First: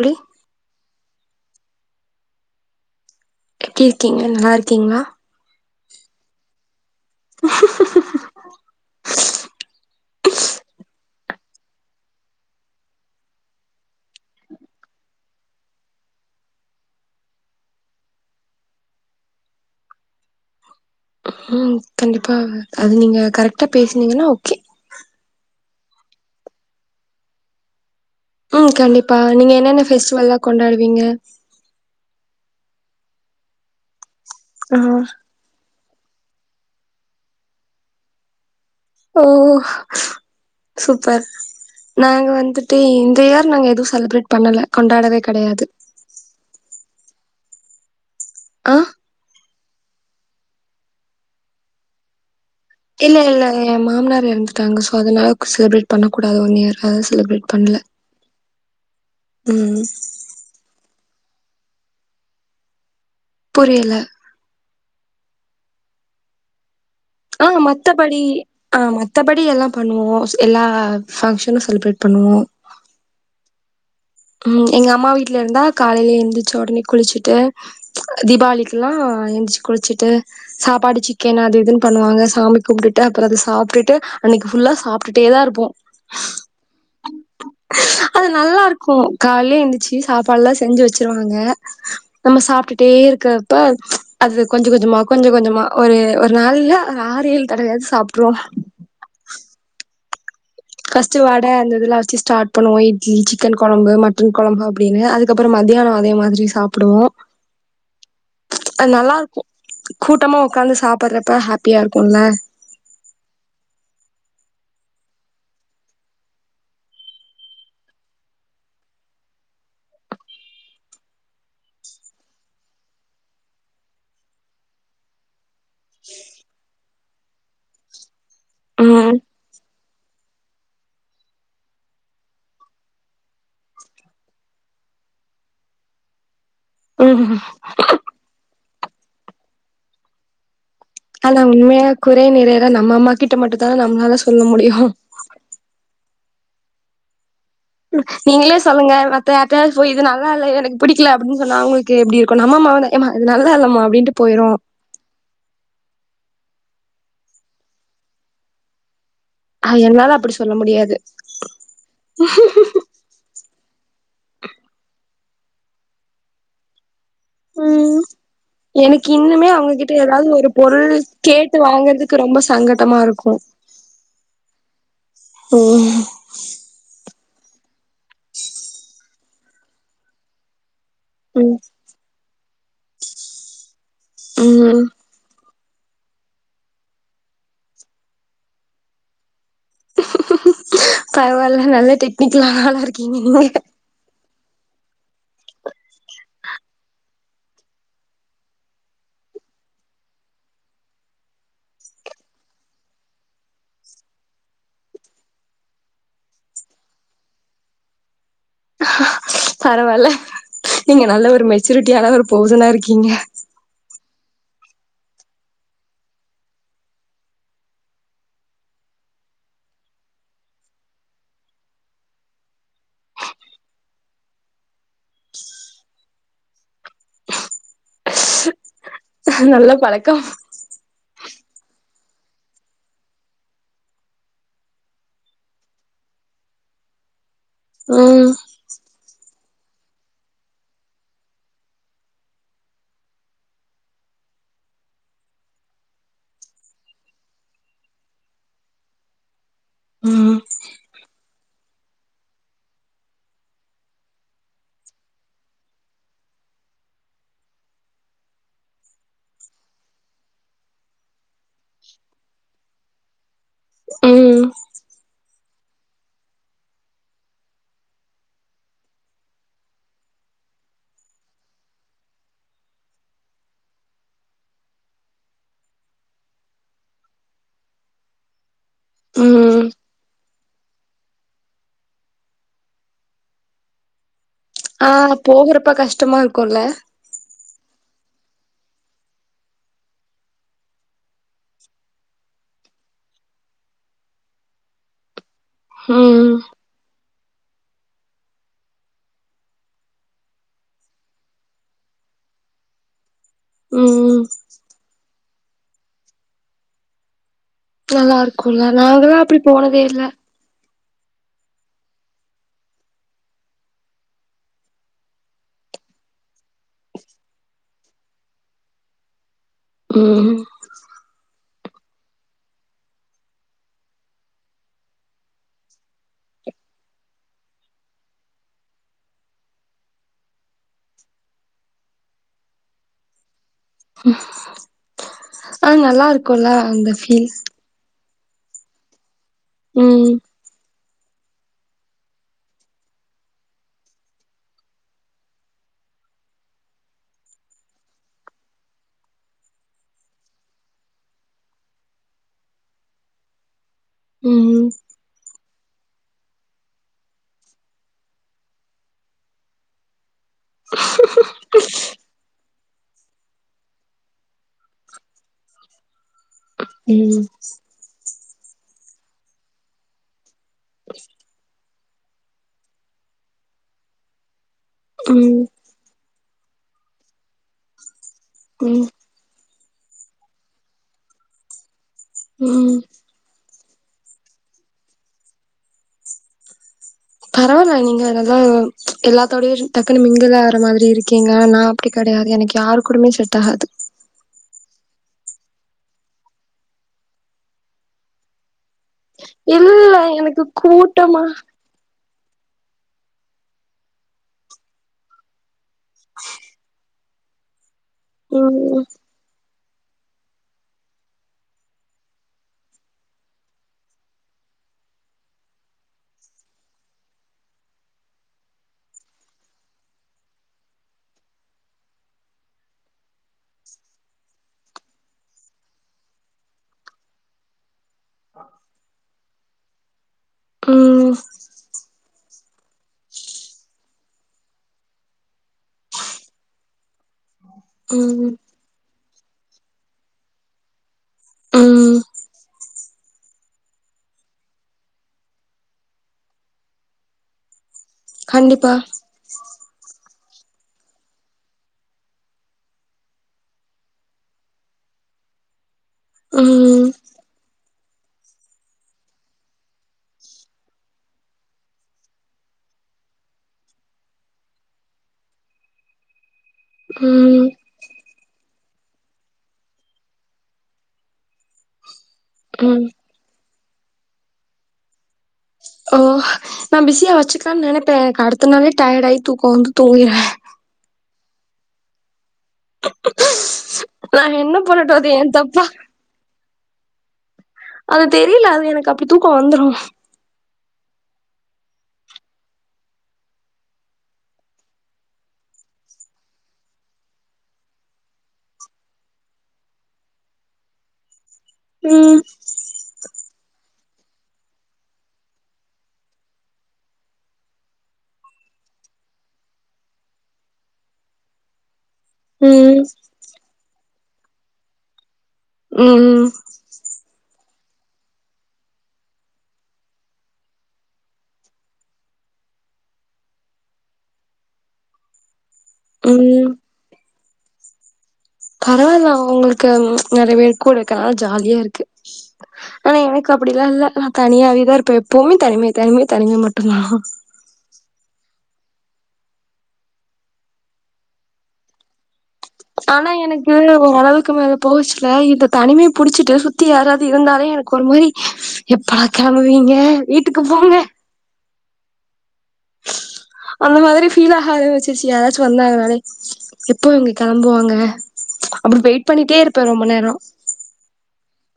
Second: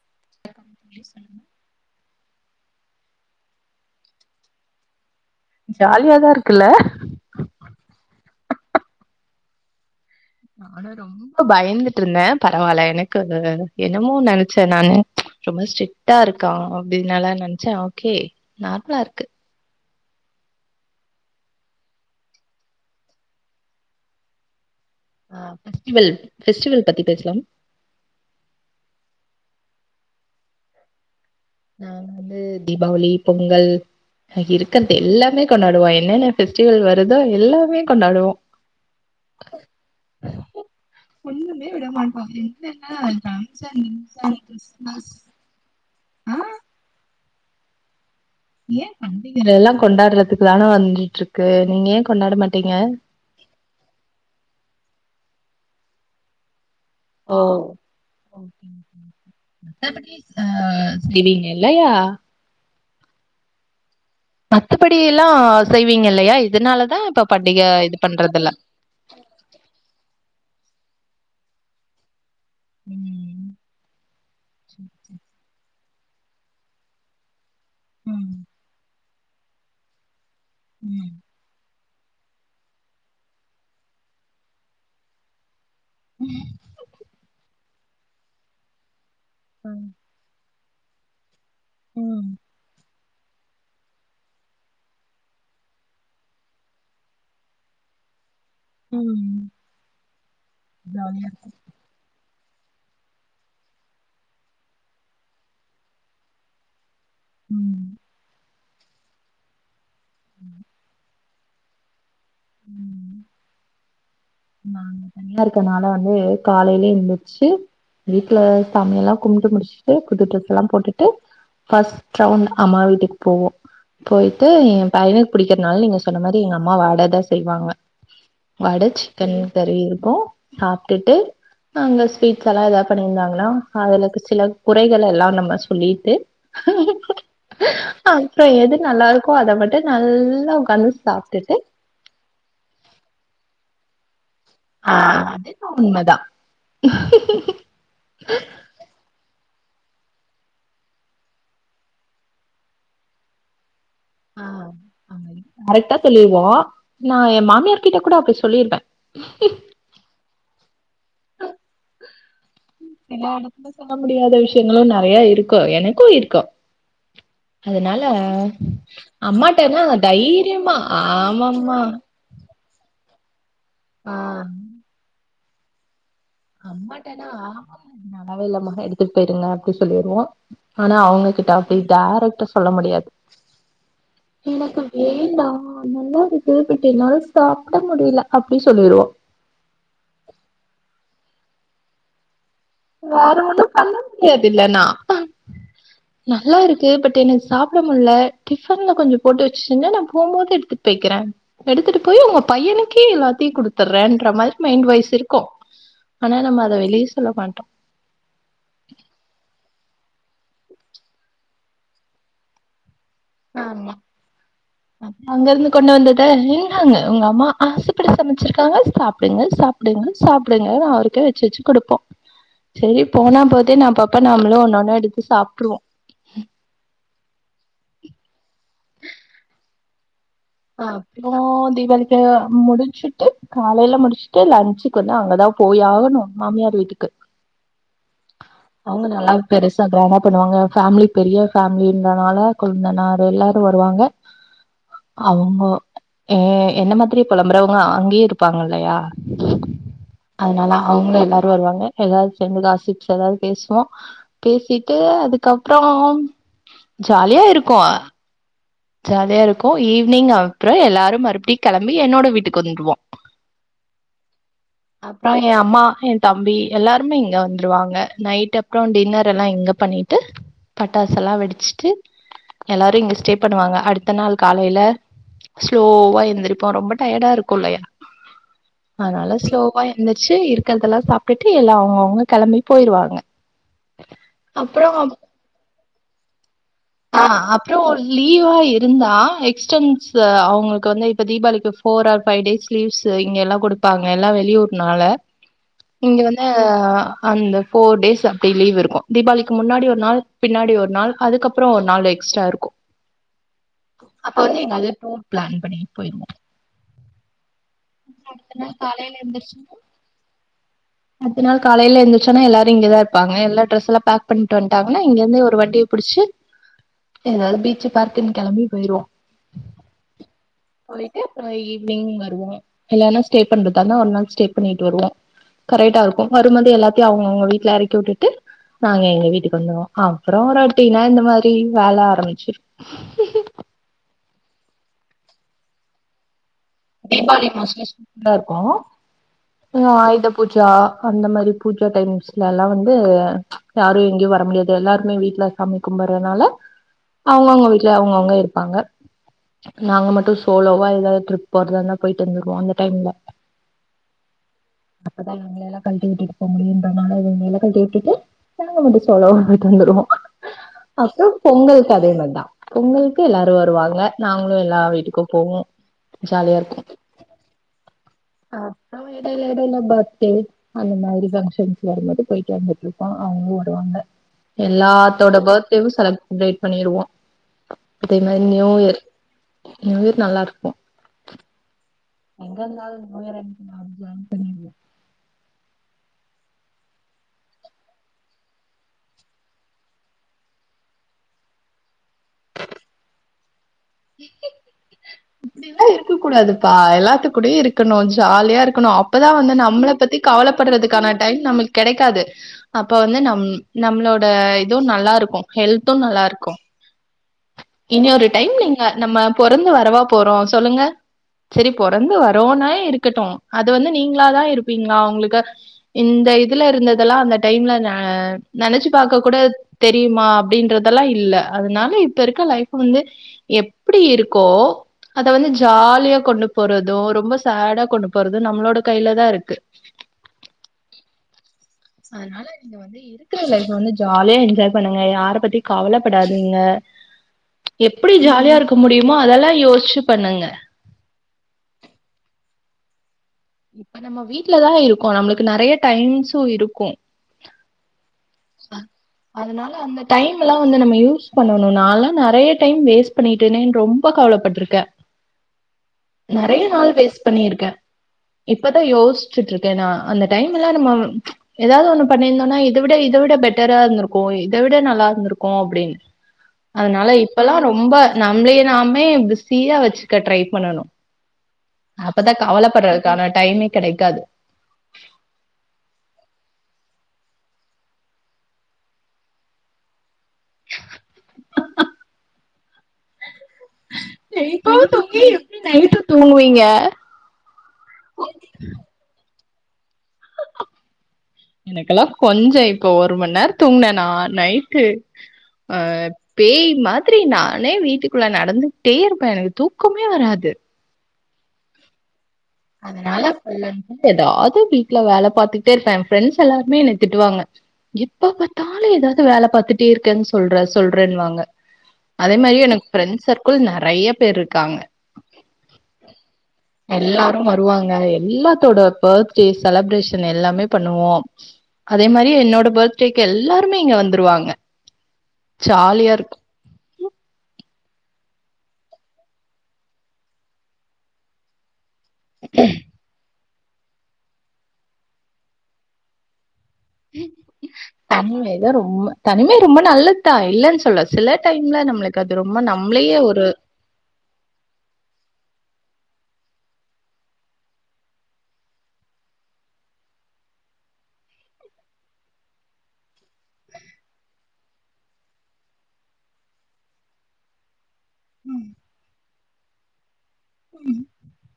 தோழி [inaudible] தோழி சொல்லுங்க எப்படிருக்கீங்க நல்லாருக்கீங்ளா ஜாலியாதா இருக்குல்ல நானு ரொம்ப பயந்துட்டுருந்தே பரவால்ல எனக்கு என்னமோ நெனைச்சே நானு ரொம்ப ஸ்ட்ரிக்டா இருக்கா அப்டினல்லா நெனாச்சே ஓகே நார்மலாருக்கு ம் கண்டிப்பா அது நீங்க கரெக்டா பேசுனீங்கன்னா ஓகே ஆ ஃபெஸ்டிவல் ஃபெஸ்டிவல் பத்தி பேசலாம் ம் கண்டிப்பா நீங்க என்னென்ன பெஃஸ்டிவல்லா கொண்டாடுவீங்க நாங்க வந்து தீபாவளி பொங்கல் ஆ இருக்கர்து எல்லாமே கொண்டாடுவோ என்னென்ன பெஃஸ்டிவல் வருதோ எல்லாமே கொண்டாடுவோ ஓ சூப்பர் ஒண்ணுமே விட மாட்டோ நாங்க வந்துட்டு என்னன்னா இந்த இயர் நாங்க ரம்ஜான் எதுவு செலிப்ரேட் கிம்ஜான் பண்ணல கிறிஸ்மஸ் கொண்டாடவே கெடையாது ஆ ஆ ஏ பண்டிகலெல்லா கொண்டாட்றத்துக்கு தான வந்திட்டுருக்கு நீங்க ஏ கொண்டாட மாட் இல்ல இல்ல ஏ மாமனார் எறந்துட்டாங்க சோ அதனா செலிப்ரேட் பண்ணக்கூடாது ஒன் இயர் அத ஓ செலிப்ரேட் பண்ணல ஓகே ஓகே ஓகே ம் மத்தபடி ஸ் அ செய்வீங்க இல்லையா புரியல மத்தபடி எல்லா செய்வீங்க இல்லையா இதனாலத் ஆ மத்தபடி ஆ மத்தபடி எல்லா பண்ணுவோ எல்லா ஃபங்க்ஷனு செலிப்ரேட் பண்ணுவோ ம் ம் எங்கம்மா வீட்ல இருந்தா காலைல எந்திரிச்ச ஒடனே குளிச்சிட்டு ம் தீபாவளிக்கிலா ஆ எந்திச்சி குளிச்சிட்டு சாப்பாடு சிக்கன் அது இதுனு பண்ணுவாங்க சாமி கும்ப்டுட்டு அப்பற அத சாப்டுட்டு அன்னைக்கு ஃபுல்லா சாப்ட்டுட்டேதா இருப்போ ம் அது நல்லாருக் கு காலல எந்திச்சி சப்பாடுலா செஞ்சு வெச்சுருவோ நாங்க ம் ம் நம்ம சாப்டுட்டுட்டே இருக் கப்ப அது கொஞ்ச கொஞ்சமா கொஞ்ச கொஞ்சமா ஒரு ஒரு நாளுல ஆறு ஏழு தடவையாது சாப்ட்ருவோ ம் ஃபஸ்ட் ஜாலியா வட அந்திதெல்லா வெச்சு ஸ்டார்ட் பண்ணுவோ இட்லி சிக்கன் கொழம்பு மட்டன் கொழம்பு அப்டினு அதுக்கப்ற மத்யான அதே மாதிரி சாப்புடுவோ ம் அது நல்லாருக்கு கூட்டமா உக்காந்து சாப்படற அப்ப ஹாப்பியா இருக்குல்ல ம் ம் நாங்க தனியா இருக்கனால வந்து காலைலயே எந்துருச்சி வீட்ல சாமியெல்லா கும்ப்ட்டு முடிச்சுட்டு புது ட்ரெஸ் எல்லா போட்டுட்டு ஃபஸ்ட் ரவுண்ட் அம்மா வீட்டுக்கு போவோ போயிட்டு எ பையனுக்கு புடிக்கு ங்றனால நீங்க சொன்ன மாரி எங்கம்மா வடத செய்வாங்க வாடச் ம் கண் கறி இருக்கு சாப்டுட்டு அங்க ஸ்வீட்ஸ் எல்லா ஏதா பண்ணிருந்தாங்னா அதுலக்கு சில குறைகள் எல்லா நம்ம சொல்லிட்டு ம் அப்ற எது நல்லாருக்கோ அத மட்டு நல்லா உக்காந்து ஆனா சாப்ட்டுட்டு உண்மையா குறை நிறைலா நம்ம அம்மா கிட்ட மட்டுந்தான நம்ளால ஆ அதென்னோ உண்மதா ம் நீங்களே சொல்லுங்க யார்டாது போய் இது நல்ல இல்ல எனக்கு பிடிக்ல அப்டின்னு சொன்னா அவங்களுக்கு எப்டி இருக்கும் நம்ம மகன யாம்மா நல்லாயில்ல மா ஆஹ் கரெக்டா சொல் போ நான் என் மாமியார்கிட்ட கூட அப்டி சொல்லிருப்பேன் ஹ் என்னால அப்டி சொல்ல முடியாது சில இடத்துல சொல்ல முடியாத விஷ்யங்களு நறையா இருக் டிக்கோ எனக்கு இருக்கோ உஹம் எனக்கு இன்னுமே அம்மாட்டனா அவங்ககிட்ட ஏதாவது ஒரு தைரியமா பொருள் கேட்டு ஆமாம்மா வாங்கறதுக்கு ரொம்ப சங்கடமா இருக்கும் போ ஆஹ் உம்உ நால்லாவே இல்லாம எடுத்துட்டு போயிடுங்க அப்டி சொல்லிருவோ ஆனா அவங்க கிட்ட ம் அப்டி டேரக்டா சொல்ல முடியாது ம் நல்லா இருக்கு பட் என்னால சாப்பிட முடியல அப்டி சொல்லிரோம் பாரவால நல்லடெக்னிக் கிலால இருக்கீங்க நீங்க இது இல்லன்னா நல்லா இருக்கு பட் எனக்கு சாப்பிட முல்ல டிப்பன்ல கொஞ்சம் போட்டுவச்சுன்னா நா போகும் போது எடுத்துட்டு போயக்கிறேன் எடுத்துட்டு போய் உங்க பையனுக்கே எல்லாத்தையும் குடுத்துடுறேன்ற மாதிரி மைண்ட் வாய்ஸ் இருக்கும் ஆனா நம்ம அதை வெளியே சொல்ல மாட்டோ பரவால்ல நீங்க நல்ல ஒரு மெச்சூரிட்டியான ஒரு பெர்சனா இருக்கீங்க ஆமா அங்க இருந்து கொண்டு வந்தத இன்னாங்க உங்க அம்மா ஆசப்படி சமைச்சிருக்காங்க சாப்டுங்க சாப்டுங்க சாப்டுங்க அவருக்கே வச்சு வச்சு கொடுப்போம் சரி போனா போதே நம்ப்பாப்ப நம்மளும் ஒண்ணொ ஒண்ணு எடுத்து சாப்ட்டுருவோம் க அப்புறோம் தீபாவளிக்கு முடிச்சுட்டு காலையில முடிச்சுட்டு லன்ச்சுக்கு வந்து அங்கதான் போய் ஆகணும் மாமியார் வீட்டுக்கு ம் அவ்ங்க நல்லா பெருசா டிரம்மா பண்ணுவாங்க பேம்மிலி பெரிய பேம்மிலங்கனால குழந்தனாறு எல்லாரும் வருவாங்க அவங்க ஏ என்ன மாதிரி புலம்புறவங்க அங்கேயே இருப்பாங்க இல்லயா ம் அதனால அவங்களும் எல்லாரு வருவாங்க எதவது செய்ந்தாசி எதாவது பேசுவோ பேசிட்டு அதுக்கப்புறோ ஜாலியா இருக்கு ஜாலியா இருக்கும் ஈவினிங் அப்புறோம் எல்லாரு மறுபுடி கிளம்பி என்னோட வீட்டுக்கு வந்துருவோ ம் அப்பா என் அம்மா என் தம்பி எல்லாருமே இங்க வந்துருவாங்க நைட் அப்புறோம் டின்னர் எல்லாம் இங்க பண்ணிட்டு பட்டாசை எல்லா வெடிச்சுட்டு எல்லாரு இ்ங்க ஸ்டே பண்ணுவாங்க அடுத்த நாள் காலையில ஸ்லோவா எழுந்திரிப்போ ரொம்ப டயர்டா இருக்கும் ல்ல எனக் அதனல்லா ம் ஸ்லோவா எந்திரச்சு இரு இருக்கிறதெல்லா சாப்பிட்டுட்டு எல்லாம் அவ்ங்க அவ்ங்க கிளம்பி போயிருவாங்க அப்புறம் ஆஹ் போகறப்ப கஷ்டமா இருக்குல ற்றோல். லீவா இருந்தா எக்ஸ்டன்ஸ் அவங்களுக்கு வந்து இப்ப தீபாவளிக்கு four or five days leaves இங்க எல்லாம் கொடுப்பாங்க எல்லாம் வெளியூறுனால. இங்க ம் வந்து. அந்த ஃபோர் டேஸ் அப்டி லீவ் இருக்கும் தீபாவளிக்கு முன்னாடி ஒரு நாள் பின்னாடி ஒரு நாள் அதுக்கப்புறோ ஒரு நாள் எக்ஸ்ட்ரா இருக்கும். ம் அப்பவந்து. தே டூர் பிளான் பண்ணிட்டு போயிருவோ நல்லாருக்குல நாங்கெலா அப்படி எந்திரிச்சோம்னா, போனதே இல்ல அடுத்த நாள் காலைல எந்துருச்சோன எல்லாரு இங்கதா இருப்பாங்க எல்லா டிரஸ் எல்லா பேக் பண்ட்டு வன்ட்டாங்னா இங்க இருந்தே ஒரு வண்டிய புடிச்சு எதாவுது பீச்சு பார்க்குன் கெளம்பி போயிருவோ ம் போயிட்டு அப்றோ ஈவி னிங் வருவோ இல்லனா ஸ்டே பண்றதாருந்தா ஒரு நாள் ஸ்டே பண்ணிட்டு வருவோ கரெக்டா இருக்கு வரும்போதே எல்லாத்தையு அவங்கவுங்க வீட்ல எறக்கி உட்டுட்டு நாங்க எங்க வீட்டுக்கு வந்துருவோ அப்றோ ரொட்டினா இந்த மாரி வேல ஆரம்பிச்சு ஆனா நல்லாருக்குல்ல தீபாளி மோஸ்ட்லி நல்லாருக்கு அப்பற ம் ஆயுத பூஜா அந்த மாரி பூஜா டைம்ஸ்ல எல்லா வந்து யாரு எங்கயு வர முடியாது எல்லாருமே வீட்ல சாமி கும்படறனால அவங்கவுங்க வீட்ல அவங்கவுங்க இருப்பாங்க நாங்க மட்டு சோலோவா எதாவுது டிரிப் போறதா இருந்தா போயிட்டு வந்துக்வோ அந்த டைம்ல ம் ஹ் அவங்களையெல்லா கழ்ட்டி விட்டுட்டு போ முடியுன்றனால அவுங்கள எல்லா கழ்ட்டி விட்டுட்டு நாங்க மட்டு சோலோவா போயிட்டு வந்துருவோ அப்பற பொங்கலுக்கு அதே மாரிதா பொங்கலுக்கு எல்லாரு வருவாங்க நாங்களு எல்லா வீட்டுக்கு போவோ ஜாலியா இருக்கு ம் அப்றோ எடைல எடைல பர்த்டே அந்த மாதிரி பங்க்ஷன் அது மட்டு போய்ட்டு வந்துட்ருப்போ அவுங்ளு வருவாங்க எல்லாத்தோட ம் பர்த்டேவு செலப் ரேட் பண்ணிருவோ அதே மாரி நியூ ம் இயர் எங் ஊர் நல்லா இருக்கு ம் எங்கருந்தாலு ந்யூயர் அன்ன நா வந்து ஜாயின் பண்ணிடுவ பரவாயில்ல நீங்க அததா எல்லாத்தோடையு டக்குன்னு மிங்குல் ஆற மாரி இருக்கீங்க நா அப்டி கடையாது எனக்கு யாரு கூடமே செட் ஆகாது இப்டியெல்லா இருக்க கூடாதுப்பா எல்லாத்துக் கூடையு இருக்கணு ஜாலியா இருக்கணு அ ப்பதா வந்து நம்மள இல்ல பத்தி எனக்கு கவலப்பட்றதுக்கான கூட்டமா டைம் நம்மக் கெடைக்காது அப்ப வந்து நம் நம்ளோட இதுவு நல்லா இருக்கு ஹெல்த்து நல்லா இருக்கு இனி ஒரு டைம் நீங் ம் பொறந்து வரவா போறோ சொல்லுங்க செரி பொறந்து வரோனா இருக்கட்டு அது வந்து நீங்ளாதா இருப்பீங்ளா உங்களுக்கு இந்த இதுல இருந்ததெல்லா அந்த டைம்ல நா நெனச்சு பாக்கக் கூட தெரியுமா அப்டின்றதெல்லா இல்ல அதுனால இப்ப இருக்க லைஃப வந்து எப்டி இருக்கோ அத வந்து ஜாலியா கொண்டு போறதோ ரொம்ப சேடா கொண்டு போறது நம்ளோட கைலதா இருக் கு ம் அத்னால நீங்க வந்து இருக்குற லைஃப வந்து ஜாலியா என்ஜாய் பண்ணுங்க யார பத்தி கவலப்படாதீங்க எப்டி ம் ஜாலியா இருக்க முடி ம்மா அதெல்லா யோசிச்சு பண்ணுங்க ம் இப்ப நம்ம வீட்லதா இருக்கோ நம்ளுக்கு நறைய டைமிங்ஸு இருக்கும் கண்டிப்பா அ அதனால அந்த டைம்முல்லா வந்து நம்ம யூஸ் பண்ணணு நால்லா நறைய டைம் வேஸ்ட் பண்ணிட்டனேன்னு ரொம்ப கவலப்பட்ருக்கே நறைய ம் நாள் வேஸ்ட் பண்ணிருக்கே இப்பதா யோசிச்சுட்டுருக்கே நா அந்த டைமெல்லா நம்ம ஏதாவது ஒண்ணு பண்ணிருந்தோன்னா இத விட இத விட பெட்டரா இருந்துருக்கூ இத விட நல்லா இருந்துருக்கூ அப்புடின் அதனால ம் இப்பல்லா ரொம்ப நம்மலேயே நாமே பிஸியா வச்சுக்க ட்ரை பண்ணணும் அப்பதான் ம் கவலப்படறத்துக்காக டைமிங்க் கெடைக்காது ஓ நான் பிஸியா வச்சுக்கலாம்னு நனைப்பேன் க அடுத்தனாலே டயர்டா ஆயி தூக்கம் வந்து தூங்கிறே நா என்ன இப்போ பண்ணட்டு அது தூங்கி என் எப்பிடி தப்பா நைட்டு தூங்குவீங்க அ அது தெரியல அது எனக்கு அப்பிடி தோ வந்துரும் எனக்கெல்லாம் கொஞ்சம் இப்ப ஒரு மண்நேரம் தூங்கனேனா நைட்டு ஆ பேய் மாதிரி நானே வீட்டுக்குள்ள நடந்துட்டே இருப்பேன் எனக்கு தூக்கமே வராது ம் அதனால ஃபுல் அன்ட் ஃபுல் எதாவது வீட்ல வேல பாத்துட்டே இருப்பேன் என் ஃப்ரெண்ட்ஸ் எல்லாருமே என்ன திட்டுவாங்க எப்ப பாத்தாலும் எதாவது வேல பாத்துட்டே இருக்கேன்னு சொல்ற சொல்றேன்னுவாங்க அதே மாரி ம் எனக்கு ஃபிரெண்ட்ஸ் சர்கிள் நறைய பேர் இருக்காங்க ம்ம் எல்லா அப்பறம் வருவாங்க எல்லாத்தோட பர்த்டே செலப்ரேஷன் எல்லாமே பண்ணுவோம் அதே மாரி என்னோட பர்த்டேக்கு எல்லாருமே இங்க வந்துருவாங்க ஜாலியா இருக்கும் ம் பரவால்ல உங்களுக்கு நறைய பேர் கூட இருக்கனால ஜாலியா இருக்கு ஆனா எனக்கு அப்டிலா இல்ல நா தனியாவேதா இருப்ப எப்வுமே தனிமை தனிமை தனிமை மட் டுந்தா தா ரொம்ப தனிமை ரொம்ப நல்லதுதா இல்லன்னு சொல்ல சில டைம்ல நம்ளுக் ஆனா எனக்கு ஒரளவுக்கு மேல போச்சில்ல இந்த தனிமை புடிச்சிட்டு சுத்தி யாராது இருந்தாலே எனக்கு ஒரு மாரி எப்படா கெளம்புவீங்க வீட்டுக்கு போங்க அந்த மாதிரி ஃபீல் ஆக ஆரம்பிச்சிருச்சி யாராச்சு வந்தாங்கனாலே எப்போ இவங்க கெளம்புவாங்க அப்றோ வெயிட் பண்ணிட்டே இரு ப்ப ரொம்ப நேரம்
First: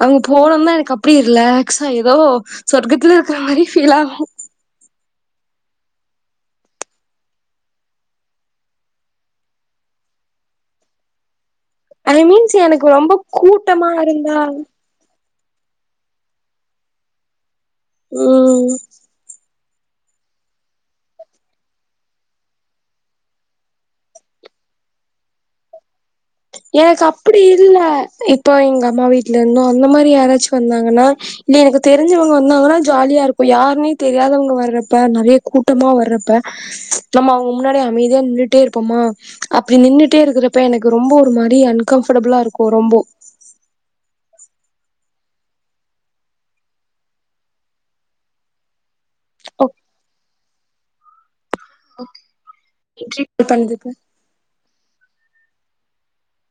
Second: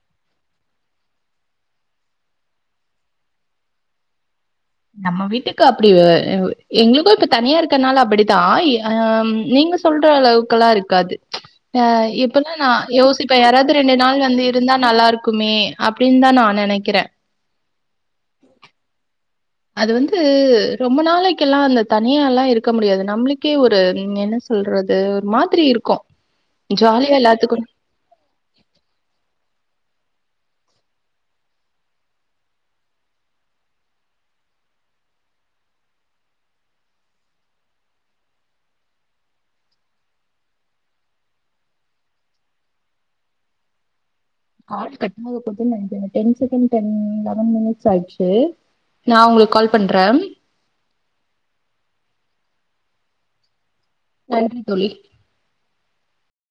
அவங்க [unintelligible] எனக் அ ப்டி ரிலாக்ஸ ஏதோ சொர்க்கத்துல இருக்கற மாரி ஃபீல் ஆகு நம்ம வீட்டுக்கு அப்படி அ எ எங்களுக்கு இப்ப தனியா இருக்கனால அப்படித்தா அ ம் நீங்க சொல்ற அளவுக்கல்லா இருக்காது அ ஐ இப்பல்லா மீன்ஸ் நா எனக்கு ரொம்ப யோசிப்பே யாராவ்து கூட்டமா ரெண்டு நாள் வந்து இருந்தா நல்லா ருக் க்குமே அப்டின் தா நா நெனைக்கிறே உம் அது வந்து ரொம்ப நாளைக்கெல்லா அந்த தனியா எல்லா இருக்க முடியாது நம்ளுக்கே ஒரு ம் என்ன சொல்றது ஒரு மாதிரி இருக்கு எனக்கு அப்படி இல்ல இப்போ எங்க அம்மா வீட்ல இருந்தோ அந்த மாரி ரி யாராச்சு வந்தாங்கன்னா இல்ல எனக்கு தெரிஞ்சவங்க வந்தாங்கன்னா ஜாலியா இருக்கு யாருனே தெரியாதவங்க வர்றப்ப நெறைய கூட்டமா வர்றப்ப ச்ச் நம்ம அவுங்க முன்னாடி அமைதியா நின்னுட்டே இருப்போமா அப்டி நின்னுட்டே இருக்குறப்ப எனக் ரொம்ப ஒரு மாரி அன்கம்ஃபடபுளா இருக்கூ ரொம்போ கால் கட்டாக போதுன் நெனைக்கற ten second ten eleven minutes ஆயிடுச்சு நா உங்களுக்கு ஓ கால் பண்றே [unintelligible] நன்றி தோழி